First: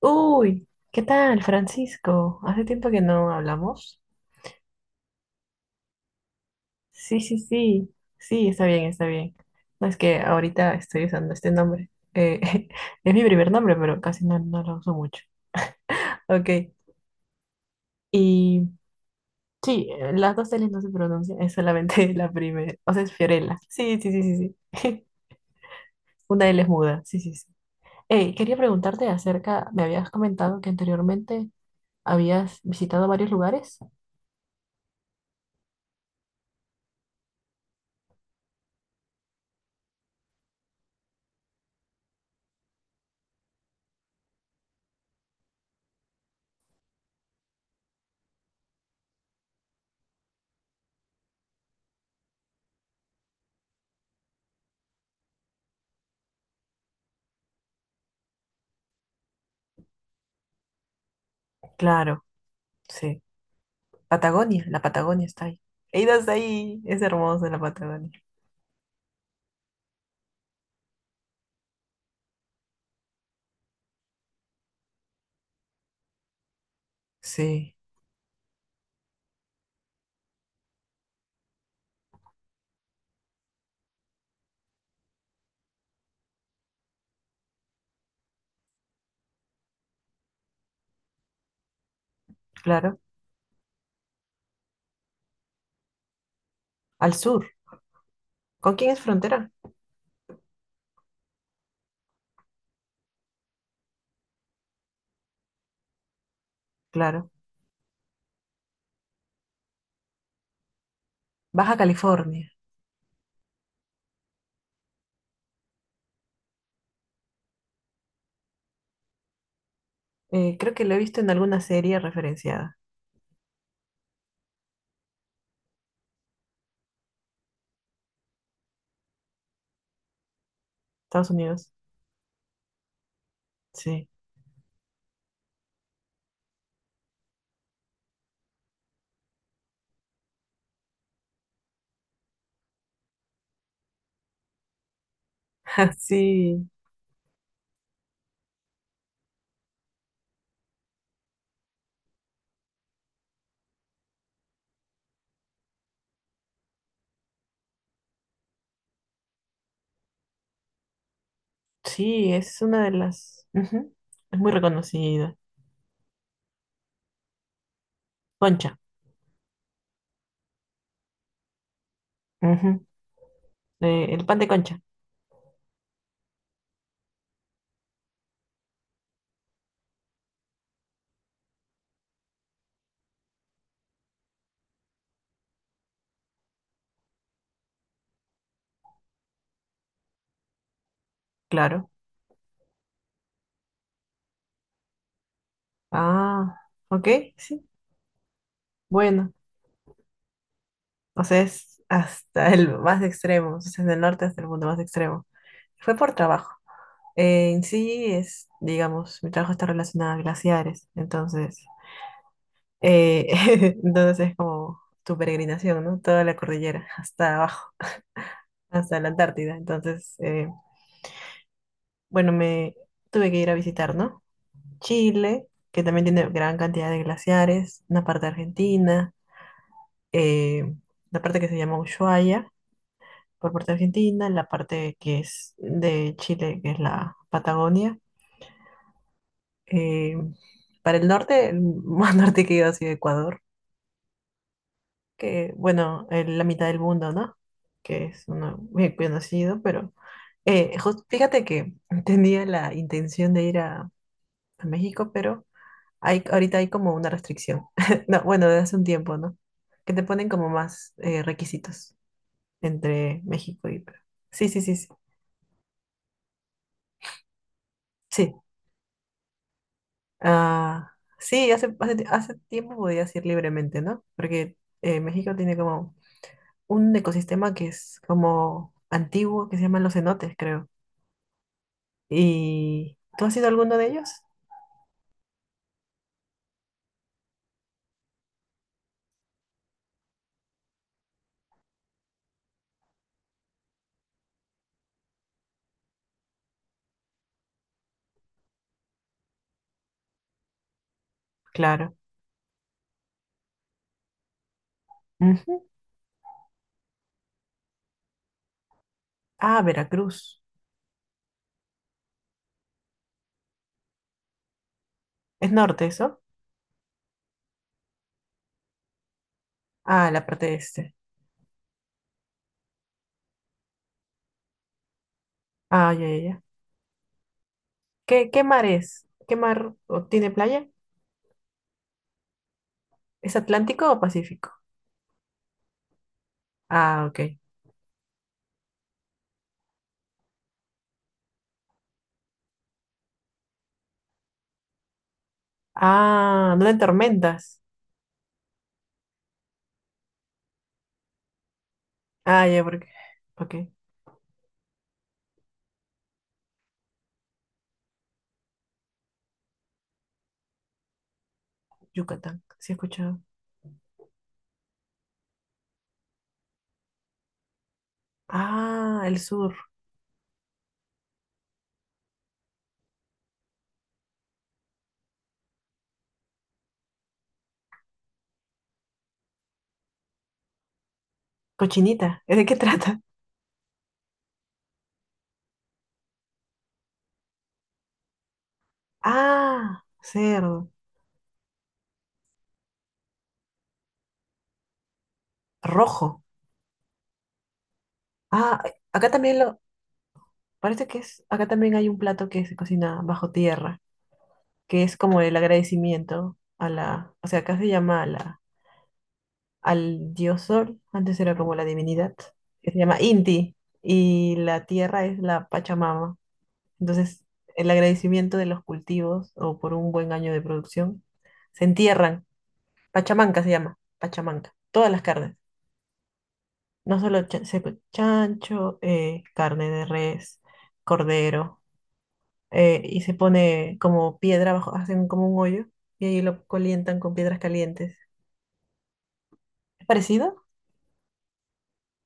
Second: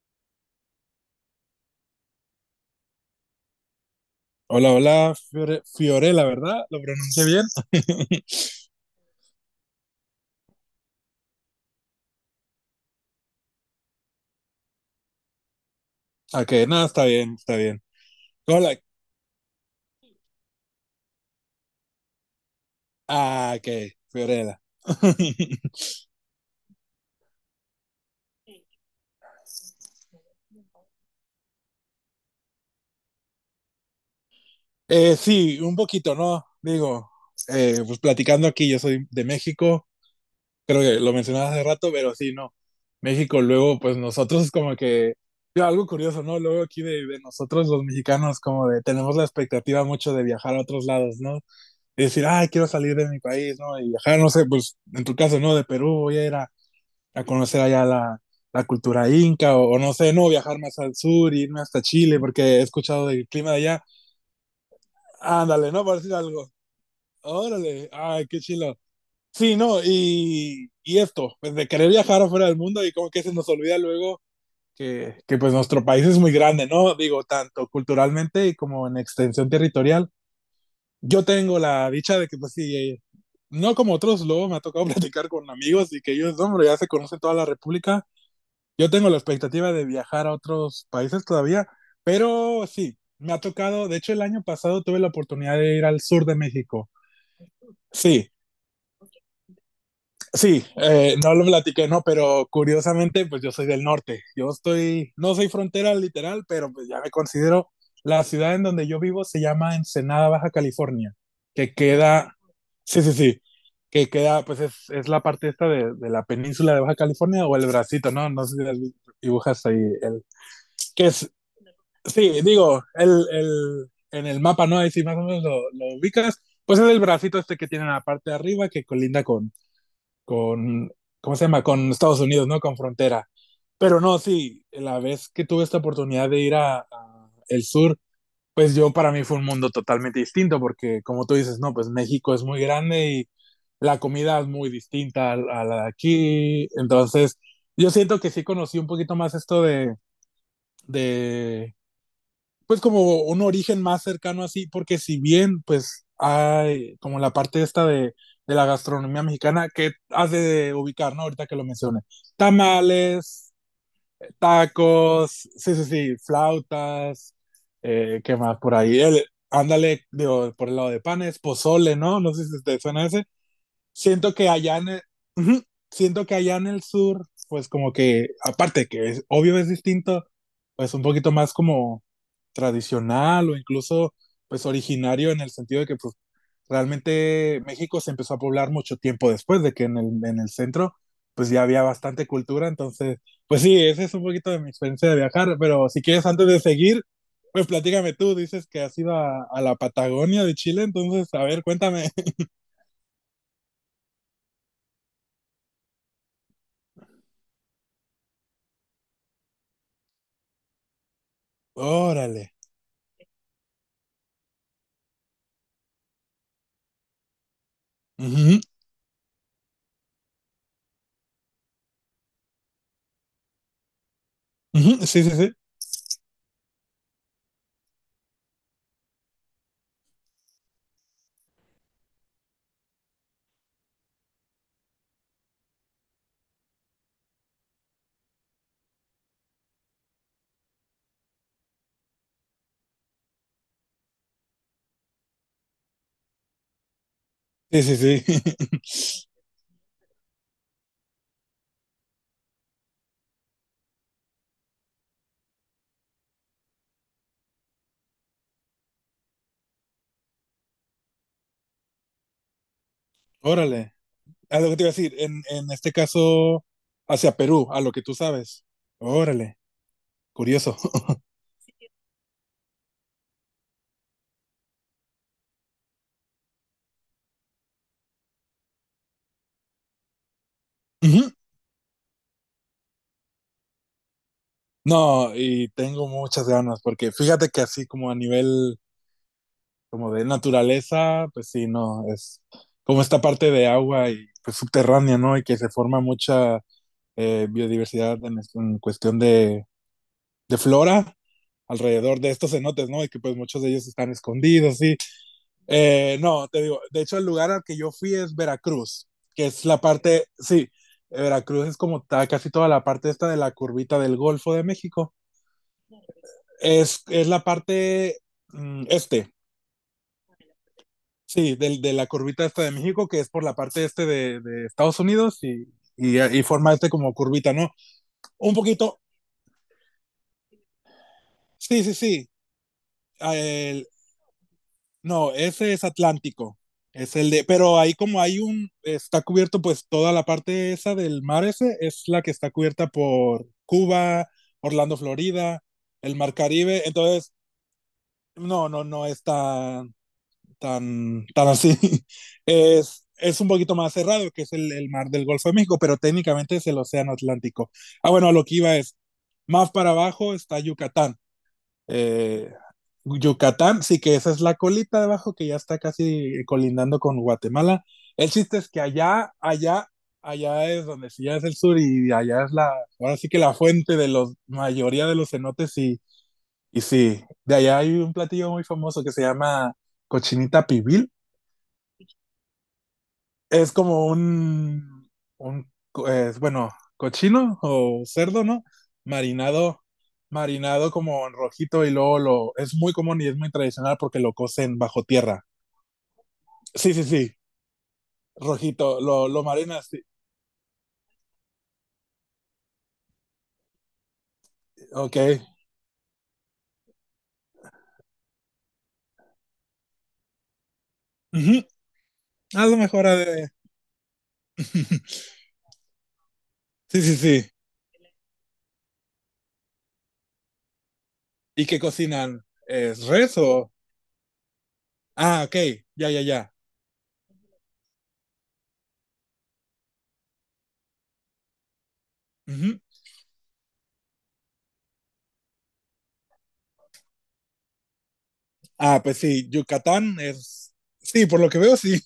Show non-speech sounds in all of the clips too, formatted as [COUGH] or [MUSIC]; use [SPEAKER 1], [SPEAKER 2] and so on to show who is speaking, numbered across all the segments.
[SPEAKER 1] Uy, ¿qué tal, Francisco? Hace tiempo que no hablamos.
[SPEAKER 2] Hola, hola, Fiorella, ¿verdad? ¿Lo
[SPEAKER 1] Sí,
[SPEAKER 2] pronuncié
[SPEAKER 1] sí,
[SPEAKER 2] bien?
[SPEAKER 1] sí,
[SPEAKER 2] [LAUGHS]
[SPEAKER 1] sí, está bien, está bien. No es que ahorita estoy usando este nombre. [LAUGHS] Es mi primer nombre, pero casi no lo uso mucho. Ok,
[SPEAKER 2] Ok, no, está bien, está bien.
[SPEAKER 1] y
[SPEAKER 2] Hola,
[SPEAKER 1] sí, las dos L's no se pronuncian, es solamente [LAUGHS] la primera. O sea, es
[SPEAKER 2] ah,
[SPEAKER 1] Fiorella.
[SPEAKER 2] ok,
[SPEAKER 1] Sí,
[SPEAKER 2] Fiorella. [LAUGHS]
[SPEAKER 1] sí. [LAUGHS] Una L es muda, sí. Hey, quería preguntarte acerca, me habías comentado que anteriormente habías visitado varios lugares.
[SPEAKER 2] Sí, un poquito, ¿no? Digo, pues platicando aquí, yo soy de México, creo que lo mencionaba hace rato, pero sí, no. México, luego, pues nosotros como que, yo, algo curioso, ¿no? Luego aquí de, nosotros los mexicanos como de, tenemos la expectativa mucho de viajar a otros lados, ¿no? Y decir, ay, quiero salir de mi país, ¿no? Y viajar, no sé, pues en tu caso, ¿no? De Perú voy a ir a conocer allá la, la cultura inca o, no sé, no, viajar más al sur, irme hasta Chile
[SPEAKER 1] Claro,
[SPEAKER 2] porque he escuchado
[SPEAKER 1] sí.
[SPEAKER 2] del clima de allá.
[SPEAKER 1] Patagonia, la Patagonia está ahí.
[SPEAKER 2] Ándale, no, por
[SPEAKER 1] He ido
[SPEAKER 2] decir
[SPEAKER 1] hasta
[SPEAKER 2] algo.
[SPEAKER 1] ahí, es hermosa la
[SPEAKER 2] Órale,
[SPEAKER 1] Patagonia.
[SPEAKER 2] ay, qué chilo. Sí, no, y esto, pues de querer viajar afuera del mundo y como que se nos olvida luego que pues nuestro país es muy grande, ¿no? Digo, tanto
[SPEAKER 1] Sí,
[SPEAKER 2] culturalmente y como en extensión territorial. Yo tengo la dicha de que pues sí, no como otros, luego me ha tocado [LAUGHS] platicar con amigos y que ellos, hombre, ya se conocen toda la República. Yo tengo la expectativa de viajar a otros países todavía, pero sí,
[SPEAKER 1] claro.
[SPEAKER 2] me ha tocado, de hecho el año pasado tuve la oportunidad de ir al sur de México.
[SPEAKER 1] Al sur.
[SPEAKER 2] Sí,
[SPEAKER 1] ¿Con quién es frontera?
[SPEAKER 2] sí, no lo platiqué, no, pero curiosamente, pues yo soy del norte. Yo estoy, no soy frontera literal, pero pues ya me
[SPEAKER 1] Claro.
[SPEAKER 2] considero, la ciudad en donde yo vivo se llama Ensenada, Baja California, que
[SPEAKER 1] Baja
[SPEAKER 2] queda,
[SPEAKER 1] California.
[SPEAKER 2] sí, sí, sí, que queda, pues es, la parte esta de, la península de Baja California o el bracito, ¿no? No sé si las dibujas ahí, el,
[SPEAKER 1] Creo que lo he
[SPEAKER 2] que
[SPEAKER 1] visto en
[SPEAKER 2] es.
[SPEAKER 1] alguna serie
[SPEAKER 2] Sí,
[SPEAKER 1] referenciada.
[SPEAKER 2] digo, el, en el mapa, ¿no? Ahí sí más o menos lo ubicas. Pues es el bracito este que tiene en la parte de arriba que colinda con, con,
[SPEAKER 1] Estados
[SPEAKER 2] ¿cómo se llama?
[SPEAKER 1] Unidos.
[SPEAKER 2] Con Estados Unidos, ¿no? Con frontera. Pero
[SPEAKER 1] Sí.
[SPEAKER 2] no, sí, la vez que tuve esta oportunidad de ir a el sur, pues yo para mí fue un mundo totalmente distinto, porque como tú dices, no, pues México es muy grande y la comida es muy distinta a la de
[SPEAKER 1] [LAUGHS]
[SPEAKER 2] aquí.
[SPEAKER 1] Sí,
[SPEAKER 2] Entonces, yo siento que sí conocí un poquito más esto de, de pues como un origen más cercano así, porque si bien pues hay como la parte esta de, la gastronomía mexicana que hace de ubicar, ¿no? Ahorita que lo mencioné.
[SPEAKER 1] sí, es una de las...
[SPEAKER 2] Tamales,
[SPEAKER 1] ujú. Es muy
[SPEAKER 2] tacos,
[SPEAKER 1] reconocida.
[SPEAKER 2] sí, sí, sí, flautas, ¿qué más por
[SPEAKER 1] Concha.
[SPEAKER 2] ahí? El, ándale, digo, por el lado de panes, pozole, ¿no? No sé si te
[SPEAKER 1] Ujú,
[SPEAKER 2] suena ese.
[SPEAKER 1] el
[SPEAKER 2] Siento
[SPEAKER 1] pan de
[SPEAKER 2] que allá
[SPEAKER 1] concha,
[SPEAKER 2] en el, uh -huh, siento que allá en el sur, pues como que, aparte que es, obvio es distinto, pues un poquito más como tradicional o incluso pues originario en el sentido de que pues, realmente México se empezó a poblar mucho tiempo después de que en el centro pues ya había
[SPEAKER 1] claro.
[SPEAKER 2] bastante cultura, entonces pues sí, ese es un poquito de mi experiencia de viajar, pero si quieres antes
[SPEAKER 1] Ah,
[SPEAKER 2] de seguir,
[SPEAKER 1] ok, sí.
[SPEAKER 2] pues platícame tú, dices que has ido
[SPEAKER 1] Bueno,
[SPEAKER 2] a la Patagonia de Chile,
[SPEAKER 1] o
[SPEAKER 2] entonces
[SPEAKER 1] sea,
[SPEAKER 2] a ver,
[SPEAKER 1] es
[SPEAKER 2] cuéntame.
[SPEAKER 1] hasta el más extremo, o sea, desde el norte hasta el mundo más extremo. Fue por trabajo. En sí es, digamos, mi trabajo está relacionado a glaciares, entonces,
[SPEAKER 2] [LAUGHS] Órale.
[SPEAKER 1] eh, [LAUGHS] entonces es como tu peregrinación, ¿no? Toda la cordillera, hasta abajo, [LAUGHS]
[SPEAKER 2] Ujú,
[SPEAKER 1] hasta la Antártida. Entonces, bueno, me tuve que ir a visitar, ¿no?
[SPEAKER 2] ujú. Sí, sí,
[SPEAKER 1] Chile,
[SPEAKER 2] sí.
[SPEAKER 1] que también tiene gran cantidad de glaciares, una parte de Argentina, eh, la parte que se llama Ushuaia, por parte de Argentina, la parte que es de Chile, que es la Patagonia. Eh, para el norte, el más [LAUGHS] norte que he ido ha sido Ecuador, que bueno, en la mitad del mundo, ¿no?
[SPEAKER 2] Sí, sí,
[SPEAKER 1] Que es
[SPEAKER 2] sí.
[SPEAKER 1] uno bien
[SPEAKER 2] [LAUGHS]
[SPEAKER 1] conocido, pero fíjate que [LAUGHS] tenía la intención de ir a México, pero ahorita hay como una restricción. [LAUGHS] No, bueno, desde hace un tiempo, ¿no? Que te ponen como más requisitos entre México y
[SPEAKER 2] Órale.
[SPEAKER 1] Perú. Sí,
[SPEAKER 2] A
[SPEAKER 1] sí,
[SPEAKER 2] lo
[SPEAKER 1] sí,
[SPEAKER 2] que te
[SPEAKER 1] sí.
[SPEAKER 2] iba a decir, en, este caso, hacia Perú, a lo que tú
[SPEAKER 1] Sí.
[SPEAKER 2] sabes. Órale. Curioso.
[SPEAKER 1] Ah, sí hace tiempo podías ir libremente, ¿no? Porque México tiene como un ecosistema que es como antiguo, que se llaman los cenotes, creo.
[SPEAKER 2] [LAUGHS] Ujú.
[SPEAKER 1] ¿Y tú has ido a alguno de ellos?
[SPEAKER 2] No, y tengo muchas ganas, porque fíjate que así como a nivel como de naturaleza, pues sí, no, es como esta parte de agua y pues subterránea, ¿no? Y que se forma mucha biodiversidad en cuestión de, flora
[SPEAKER 1] Claro.
[SPEAKER 2] alrededor de estos cenotes, ¿no? Y que pues muchos de ellos están escondidos, sí.
[SPEAKER 1] Ujú.
[SPEAKER 2] No, te digo, de hecho el lugar al que yo fui es Veracruz, que
[SPEAKER 1] Ah,
[SPEAKER 2] es la parte,
[SPEAKER 1] Veracruz.
[SPEAKER 2] sí, Veracruz es como casi toda la parte esta de la curvita del Golfo de México.
[SPEAKER 1] ¿Es norte eso?
[SPEAKER 2] Es la parte este,
[SPEAKER 1] Ah, la parte este.
[SPEAKER 2] sí, de la curvita esta de México, que es por la parte este de, Estados Unidos y,
[SPEAKER 1] Ah, ya, ya, ya.
[SPEAKER 2] forma este como curvita, ¿no?
[SPEAKER 1] ¿Qué, qué
[SPEAKER 2] Un
[SPEAKER 1] mar
[SPEAKER 2] poquito,
[SPEAKER 1] es? ¿Qué mar o tiene playa?
[SPEAKER 2] sí, sí, sí.
[SPEAKER 1] ¿Es
[SPEAKER 2] El,
[SPEAKER 1] Atlántico o Pacífico?
[SPEAKER 2] no, ese es Atlántico.
[SPEAKER 1] Ah,
[SPEAKER 2] Es el
[SPEAKER 1] ok.
[SPEAKER 2] de, pero ahí como hay un, está cubierto pues toda la parte esa del mar ese, es la que está cubierta por Cuba, Orlando, Florida, el mar
[SPEAKER 1] Ah, ¿no hay
[SPEAKER 2] Caribe, entonces,
[SPEAKER 1] tormentas?
[SPEAKER 2] no está, tan así. [LAUGHS]
[SPEAKER 1] Ah, ya, porque...
[SPEAKER 2] Es un
[SPEAKER 1] Ok,
[SPEAKER 2] poquito más cerrado, que es el, mar del Golfo de México, pero técnicamente es el Océano Atlántico. Ah, bueno, a lo que iba es, más para abajo está Yucatán.
[SPEAKER 1] Yucatán.
[SPEAKER 2] Eh,
[SPEAKER 1] Sí he escuchado.
[SPEAKER 2] Yucatán, sí, que esa es la colita de abajo que ya está casi colindando con Guatemala. El chiste es que
[SPEAKER 1] Ah, el sur.
[SPEAKER 2] allá es donde sí ya es el sur y allá es ahora sí que la fuente de la mayoría de los cenotes sí, de allá hay un platillo muy famoso que se llama cochinita pibil.
[SPEAKER 1] Cochinita. ¿De qué [LAUGHS] trata?
[SPEAKER 2] Es como bueno, cochino o cerdo, ¿no? Marinado,
[SPEAKER 1] Ah, cerdo.
[SPEAKER 2] marinado como en rojito y luego es muy común y es muy tradicional porque lo cocen bajo tierra.
[SPEAKER 1] Rojo.
[SPEAKER 2] Sí, sí, sí,
[SPEAKER 1] Ah,
[SPEAKER 2] rojito,
[SPEAKER 1] acá
[SPEAKER 2] lo, lo marinas, sí.
[SPEAKER 1] parece que es, acá también hay un plato que se cocina bajo tierra, que es
[SPEAKER 2] Ok.
[SPEAKER 1] como el agradecimiento a la, o sea, acá se llama a la, al dios sol, antes era como la
[SPEAKER 2] Ujú.
[SPEAKER 1] divinidad,
[SPEAKER 2] A
[SPEAKER 1] que
[SPEAKER 2] lo
[SPEAKER 1] se llama
[SPEAKER 2] mejor ha de.
[SPEAKER 1] Inti, y la tierra es
[SPEAKER 2] [LAUGHS]
[SPEAKER 1] la Pachamama.
[SPEAKER 2] Sí, sí,
[SPEAKER 1] Entonces,
[SPEAKER 2] sí.
[SPEAKER 1] el agradecimiento de los cultivos o por un buen año de producción, se
[SPEAKER 2] ¿Y qué
[SPEAKER 1] entierran.
[SPEAKER 2] cocinan? ¿Es res
[SPEAKER 1] Pachamanca se
[SPEAKER 2] o?
[SPEAKER 1] llama, Pachamanca, todas las carnes,
[SPEAKER 2] Ah, ok, ya, ya, ya.
[SPEAKER 1] no solo chancho, carne de res, cordero.
[SPEAKER 2] Ujú.
[SPEAKER 1] Y se pone como piedra abajo, hacen como un hoyo y ahí lo calientan con piedras calientes.
[SPEAKER 2] Ah, pues sí,
[SPEAKER 1] ¿Es
[SPEAKER 2] Yucatán
[SPEAKER 1] parecido?
[SPEAKER 2] es. Sí, por lo que veo, sí.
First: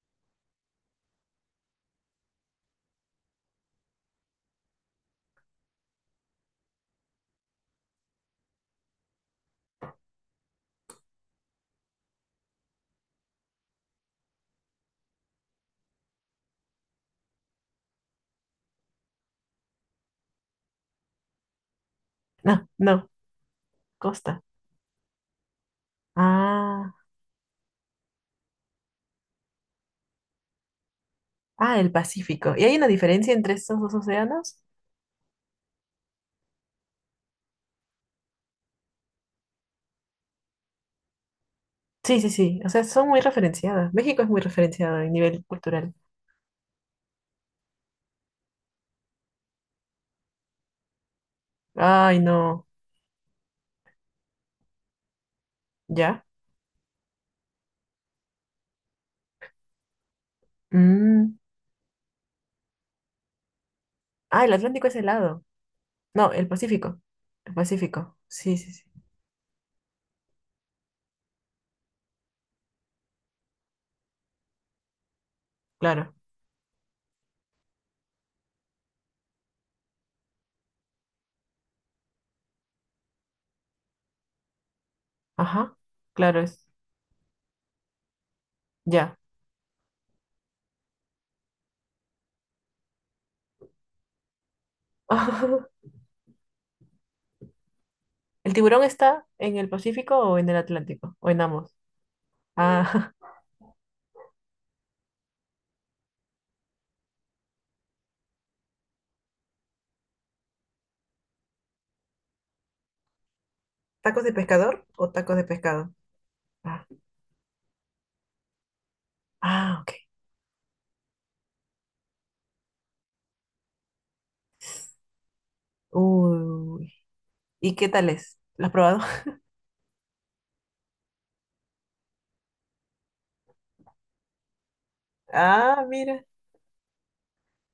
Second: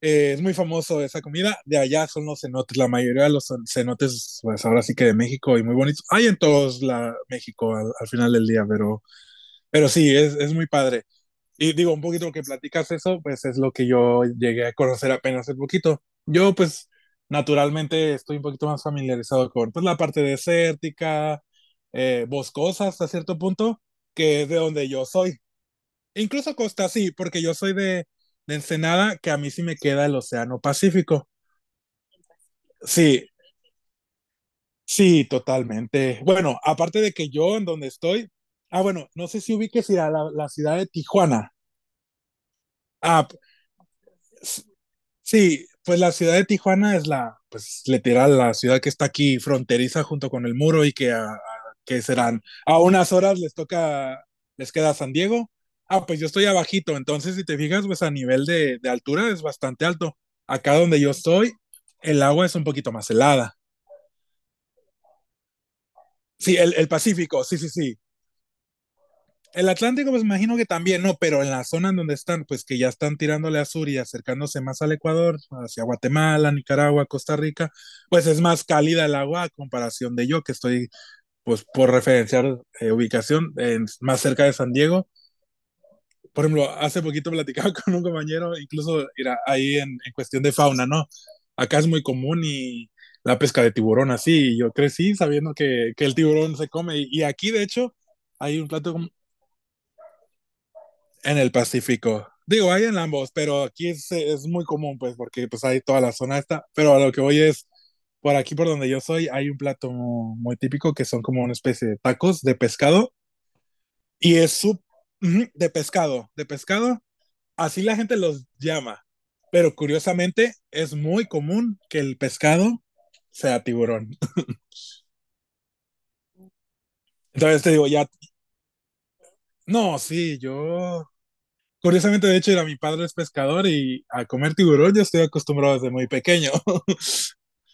[SPEAKER 2] Es muy famoso esa comida. De allá son los cenotes. La mayoría de los cenotes, pues ahora sí que de México y muy bonitos. Hay en todos la México al final del día, pero, sí, es muy padre. Y digo, un poquito lo que platicas eso, pues es lo que yo llegué a conocer apenas un poquito. Yo, pues, naturalmente estoy un poquito más familiarizado con pues, la parte desértica,
[SPEAKER 1] No,
[SPEAKER 2] boscosa hasta
[SPEAKER 1] no,
[SPEAKER 2] cierto punto, que
[SPEAKER 1] costa.
[SPEAKER 2] es de donde yo soy. E incluso costa
[SPEAKER 1] Ah,
[SPEAKER 2] sí, porque yo soy de, Ensenada, que a mí sí me queda el Océano Pacífico.
[SPEAKER 1] el Pacífico. ¿Y hay una
[SPEAKER 2] Sí,
[SPEAKER 1] diferencia entre estos dos océanos?
[SPEAKER 2] sí, totalmente. Bueno, aparte de que yo en donde estoy, ah, bueno, no sé si ubiques ir a la ciudad de Tijuana.
[SPEAKER 1] Sí, o sea, son muy
[SPEAKER 2] Ah,
[SPEAKER 1] referenciadas. México es muy
[SPEAKER 2] s-
[SPEAKER 1] referenciado en nivel
[SPEAKER 2] sí,
[SPEAKER 1] cultural.
[SPEAKER 2] pues la ciudad de Tijuana es la, pues literal, la ciudad que está aquí fronteriza junto con el muro y que, que
[SPEAKER 1] Ay,
[SPEAKER 2] serán
[SPEAKER 1] no,
[SPEAKER 2] a unas horas les toca, les queda San Diego. Ah, pues
[SPEAKER 1] ¿ya?
[SPEAKER 2] yo estoy abajito, entonces si te fijas, pues a nivel de, altura es bastante alto. Acá donde yo
[SPEAKER 1] Mm.
[SPEAKER 2] estoy, el agua es un poquito más helada.
[SPEAKER 1] Ah, el Atlántico es helado. No, el
[SPEAKER 2] Sí, el
[SPEAKER 1] Pacífico.
[SPEAKER 2] Pacífico,
[SPEAKER 1] El
[SPEAKER 2] sí, sí, sí.
[SPEAKER 1] Pacífico,
[SPEAKER 2] El Atlántico, pues imagino que también, no, pero en la zona en donde están, pues que ya están tirándole a sur y acercándose más al Ecuador, hacia
[SPEAKER 1] claro.
[SPEAKER 2] Guatemala, Nicaragua, Costa Rica, pues es más cálida el agua a comparación de yo, que estoy, pues por referenciar ubicación, más cerca de San Diego.
[SPEAKER 1] Ajá, claro,
[SPEAKER 2] Por
[SPEAKER 1] es,
[SPEAKER 2] ejemplo, hace poquito platicaba [LAUGHS] con un compañero, incluso
[SPEAKER 1] ya.
[SPEAKER 2] era ahí en, cuestión de fauna, ¿no? Acá es muy común y la pesca de tiburón así, y yo crecí sabiendo
[SPEAKER 1] [LAUGHS]
[SPEAKER 2] que el tiburón se come, aquí de hecho
[SPEAKER 1] ¿El
[SPEAKER 2] hay un
[SPEAKER 1] tiburón
[SPEAKER 2] plato
[SPEAKER 1] está en el Pacífico o en el Atlántico? ¿O
[SPEAKER 2] en
[SPEAKER 1] en
[SPEAKER 2] el
[SPEAKER 1] ambos?
[SPEAKER 2] Pacífico. Digo, hay en
[SPEAKER 1] Ah.
[SPEAKER 2] ambos, pero aquí es, muy común, pues, porque pues hay toda la zona esta. Pero a lo que voy es, por aquí por donde yo soy, hay un plato muy típico que son como una especie de tacos de pescado.
[SPEAKER 1] [LAUGHS] ¿Tacos de
[SPEAKER 2] Y es su...
[SPEAKER 1] pescador o tacos de
[SPEAKER 2] Ujú. De
[SPEAKER 1] pescado?
[SPEAKER 2] pescado, de
[SPEAKER 1] Ah,
[SPEAKER 2] pescado. Así la gente los llama. Pero
[SPEAKER 1] ah, ok.
[SPEAKER 2] curiosamente, es muy común que el pescado sea tiburón. [LAUGHS]
[SPEAKER 1] Uy,
[SPEAKER 2] Entonces te
[SPEAKER 1] ¿y
[SPEAKER 2] digo,
[SPEAKER 1] qué
[SPEAKER 2] ya.
[SPEAKER 1] tal es? ¿Lo has probado? [LAUGHS]
[SPEAKER 2] No, sí, yo curiosamente, de hecho, era mi padre es pescador y a comer tiburón yo estoy acostumbrado
[SPEAKER 1] Ah,
[SPEAKER 2] desde muy
[SPEAKER 1] mira,
[SPEAKER 2] pequeño. [LAUGHS]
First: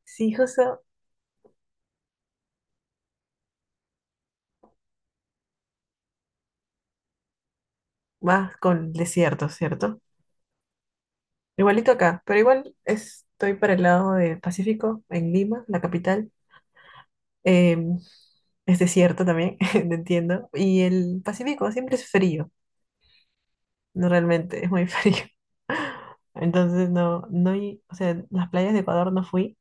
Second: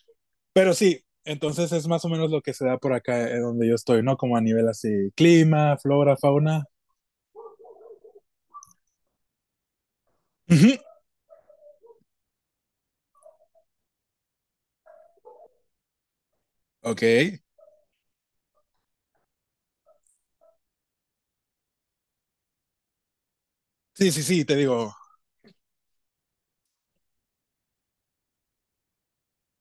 [SPEAKER 1] sí,
[SPEAKER 2] Pero
[SPEAKER 1] justo
[SPEAKER 2] sí, entonces es más o menos lo que se da por acá donde yo estoy, ¿no? Como a nivel así, clima, flora, fauna.
[SPEAKER 1] más con desierto, ¿cierto?
[SPEAKER 2] Ujú.
[SPEAKER 1] Igualito acá, pero igual estoy para el lado del Pacífico, en Lima, la capital.
[SPEAKER 2] Ok.
[SPEAKER 1] Em, es desierto también, [LAUGHS] no entiendo. Y el Pacífico siempre es frío. No,
[SPEAKER 2] Sí, sí, sí, te
[SPEAKER 1] realmente, es muy
[SPEAKER 2] digo,
[SPEAKER 1] frío. [LAUGHS] Entonces, no, no, hay- o sea, las playas de Ecuador no fui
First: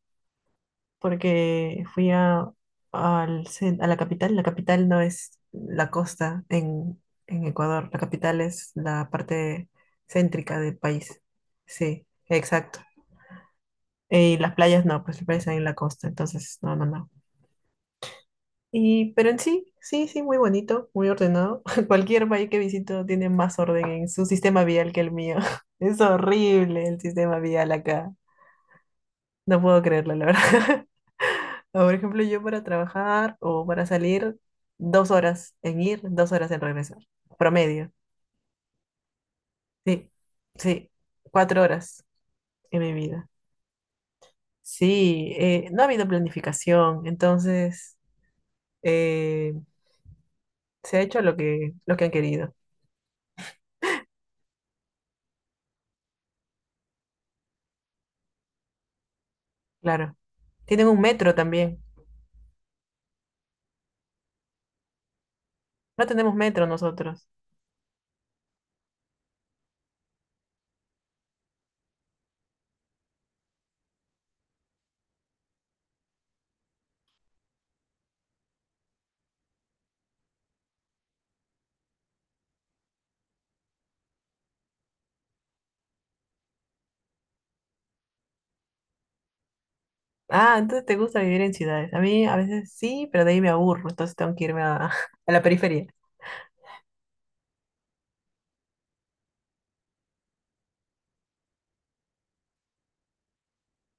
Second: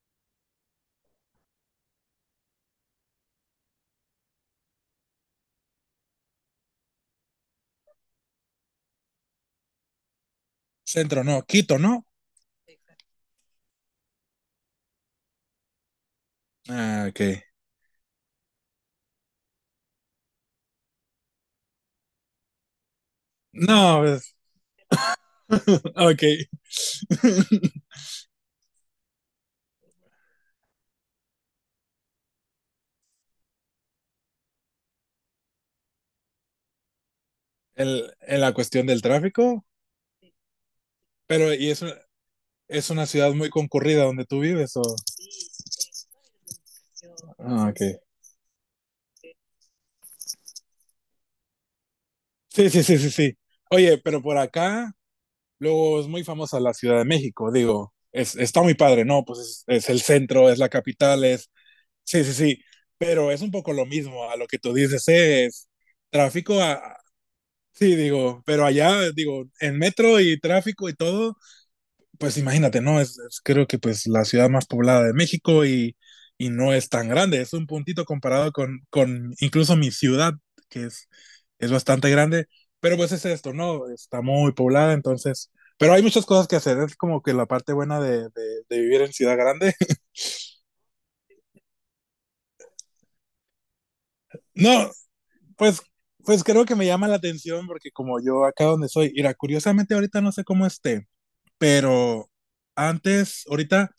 [SPEAKER 1] porque fui al a la capital. La capital no es la costa en Ecuador, la capital es la parte céntrica del país.
[SPEAKER 2] centro, no, Quito,
[SPEAKER 1] Sí,
[SPEAKER 2] ¿no?
[SPEAKER 1] exacto. Y las playas no, pues las playas están en la costa, entonces, no, no,
[SPEAKER 2] Ah,
[SPEAKER 1] no.
[SPEAKER 2] ok.
[SPEAKER 1] Y, pero en sí, muy bonito, muy ordenado. [LAUGHS] Cualquier país que visito tiene más orden
[SPEAKER 2] No,
[SPEAKER 1] en su
[SPEAKER 2] pues,
[SPEAKER 1] sistema vial que el mío. [LAUGHS]
[SPEAKER 2] [LAUGHS]
[SPEAKER 1] Es
[SPEAKER 2] ok. [LAUGHS]
[SPEAKER 1] horrible el sistema vial acá. No puedo creerlo, la verdad. [LAUGHS] Por ejemplo, yo para trabajar o para salir, 2 horas en ir, 2 horas en regresar. Promedio.
[SPEAKER 2] En la cuestión del tráfico,
[SPEAKER 1] Sí, sí,
[SPEAKER 2] pero
[SPEAKER 1] cuatro
[SPEAKER 2] y
[SPEAKER 1] horas en
[SPEAKER 2] es
[SPEAKER 1] mi
[SPEAKER 2] una
[SPEAKER 1] vida.
[SPEAKER 2] ciudad muy concurrida donde tú vives, o.
[SPEAKER 1] Sí, no ha habido planificación,
[SPEAKER 2] Ah, ok.
[SPEAKER 1] entonces eh, se ha hecho lo que han querido.
[SPEAKER 2] Sí, sí, sí, sí, sí. Oye, pero por acá, luego es muy famosa la Ciudad de México, digo, está muy padre, ¿no? Pues es, el
[SPEAKER 1] Claro.
[SPEAKER 2] centro, es la
[SPEAKER 1] Tienen un
[SPEAKER 2] capital,
[SPEAKER 1] metro
[SPEAKER 2] es.
[SPEAKER 1] también.
[SPEAKER 2] Sí, sí, sí, pero es un poco lo mismo a lo que tú dices, es
[SPEAKER 1] No tenemos
[SPEAKER 2] tráfico,
[SPEAKER 1] metro nosotros.
[SPEAKER 2] sí, digo, pero allá, digo, en metro y tráfico y todo, pues imagínate, ¿no? Creo que pues la ciudad más poblada de México no es tan grande, es un puntito comparado con, incluso mi ciudad, que es bastante grande, pero pues es esto, ¿no? Está muy poblada, entonces. Pero hay muchas cosas que hacer, es como que la parte buena de, vivir en ciudad grande.
[SPEAKER 1] Ah, entonces te gusta vivir en ciudades. A mí a veces sí, pero de ahí me aburro, entonces tengo que
[SPEAKER 2] [LAUGHS]
[SPEAKER 1] irme a, [LAUGHS]
[SPEAKER 2] No,
[SPEAKER 1] a la
[SPEAKER 2] pues
[SPEAKER 1] periferia.
[SPEAKER 2] creo que me llama la atención porque como yo acá donde soy, mira, curiosamente ahorita no sé cómo esté, pero antes, ahorita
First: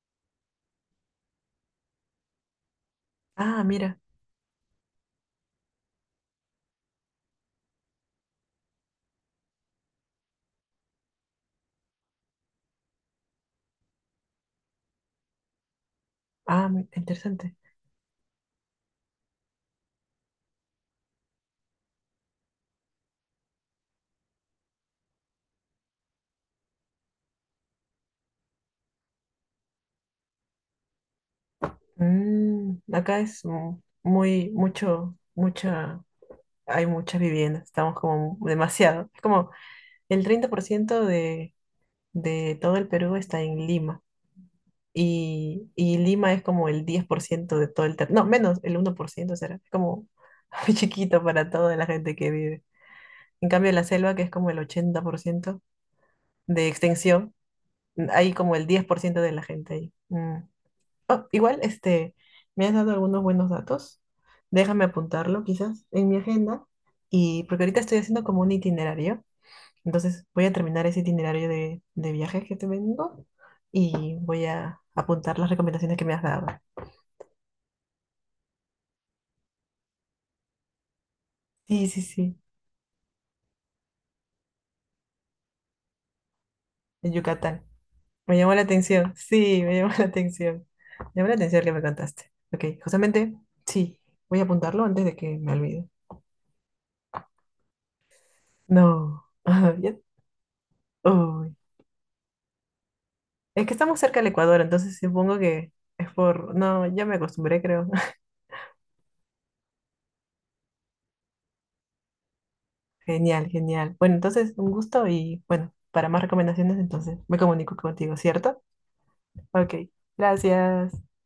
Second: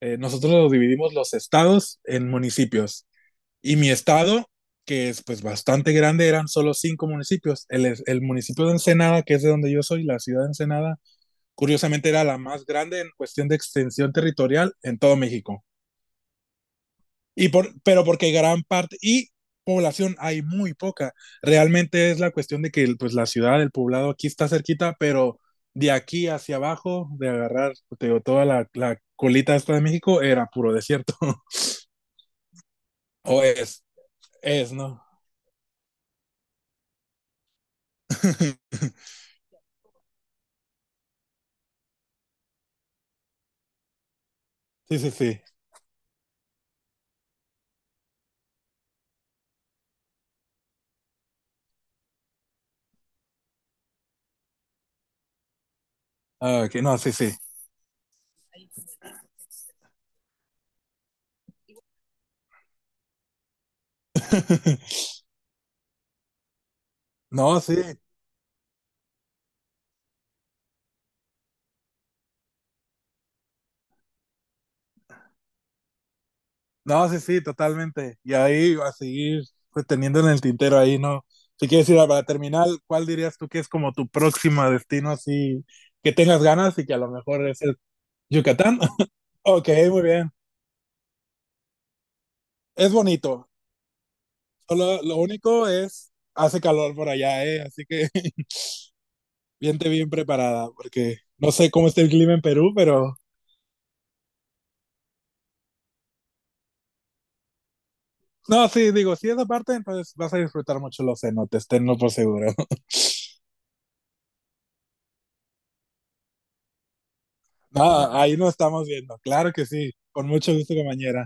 [SPEAKER 2] nosotros lo dividimos los estados en municipios.
[SPEAKER 1] Ah,
[SPEAKER 2] Y mi
[SPEAKER 1] mira.
[SPEAKER 2] estado, que es pues bastante grande, eran solo cinco municipios. El municipio de Ensenada, que es de donde yo soy, la ciudad de Ensenada, curiosamente era la más grande en cuestión de extensión territorial en todo México.
[SPEAKER 1] Ah, mi-
[SPEAKER 2] Y
[SPEAKER 1] interesante.
[SPEAKER 2] pero porque gran parte, y población hay muy poca. Realmente es la cuestión de que pues la ciudad, el poblado aquí está cerquita, pero de aquí hacia abajo, de agarrar te digo, toda la colita esta de México, era puro desierto. [LAUGHS]
[SPEAKER 1] Mm, acá
[SPEAKER 2] O
[SPEAKER 1] es muy,
[SPEAKER 2] es, ¿no?
[SPEAKER 1] mucha, hay muchas viviendas. Estamos como mu-
[SPEAKER 2] [LAUGHS]
[SPEAKER 1] demasiado. Es como el 30% de todo el Perú está en Lima.
[SPEAKER 2] Sí, sí, sí.
[SPEAKER 1] Y y Lima es como el 10% de todo el territorio, no, menos el 1% será, es como [LAUGHS] muy chiquito para toda la gente que vive. En cambio, la selva, que es como el 80%
[SPEAKER 2] Ah,
[SPEAKER 1] de
[SPEAKER 2] ok, no, sí, sí.
[SPEAKER 1] extensión, hay como el 10% de la gente ahí. Mm. Oh, igual, este, me has dado algunos buenos datos. Déjame
[SPEAKER 2] [LAUGHS]
[SPEAKER 1] apuntarlo quizás en mi agenda, y
[SPEAKER 2] No,
[SPEAKER 1] porque
[SPEAKER 2] sí,
[SPEAKER 1] ahorita estoy haciendo como un itinerario, entonces voy a terminar ese itinerario de viajes que te vengo y voy a apuntar las recomendaciones que me has dado.
[SPEAKER 2] no, sí, sí, totalmente. Y ahí a seguir pues, teniendo en el tintero ahí, ¿no? Si
[SPEAKER 1] Sí,
[SPEAKER 2] quieres ir
[SPEAKER 1] sí,
[SPEAKER 2] para
[SPEAKER 1] sí,
[SPEAKER 2] terminar, ¿cuál dirías tú que es como tu próximo destino así que tengas ganas y que a lo
[SPEAKER 1] en
[SPEAKER 2] mejor es
[SPEAKER 1] Yucatán.
[SPEAKER 2] el
[SPEAKER 1] Me llamó la
[SPEAKER 2] Yucatán? [LAUGHS]
[SPEAKER 1] atención, sí,
[SPEAKER 2] Ok,
[SPEAKER 1] me llamó [LAUGHS]
[SPEAKER 2] muy
[SPEAKER 1] la
[SPEAKER 2] bien.
[SPEAKER 1] atención. Me llamó la atención que me contaste. Ok,
[SPEAKER 2] Es
[SPEAKER 1] justamente,
[SPEAKER 2] bonito.
[SPEAKER 1] sí, voy a apuntarlo
[SPEAKER 2] Solo
[SPEAKER 1] antes de
[SPEAKER 2] lo
[SPEAKER 1] que me
[SPEAKER 2] único
[SPEAKER 1] olvide.
[SPEAKER 2] es hace calor por allá, ¿eh? Así que [LAUGHS]
[SPEAKER 1] No, [LAUGHS] ah,
[SPEAKER 2] viente
[SPEAKER 1] ya-
[SPEAKER 2] bien preparada porque no
[SPEAKER 1] uy.
[SPEAKER 2] sé cómo está el clima en Perú, pero
[SPEAKER 1] Es que estamos cerca del Ecuador, entonces supongo que es por... No, ya me acostumbré, creo. [LAUGHS]
[SPEAKER 2] no, sí, digo, si esa parte, entonces vas a disfrutar mucho los cenotes, tenlo por seguro.
[SPEAKER 1] Genial, genial. Bueno, entonces, un gusto y bueno, para más recomendaciones, entonces me comunico
[SPEAKER 2] No,
[SPEAKER 1] contigo,
[SPEAKER 2] ahí nos
[SPEAKER 1] ¿cierto?
[SPEAKER 2] estamos viendo. Claro que
[SPEAKER 1] Ok,
[SPEAKER 2] sí. Con mucho gusto,
[SPEAKER 1] gracias.
[SPEAKER 2] compañera.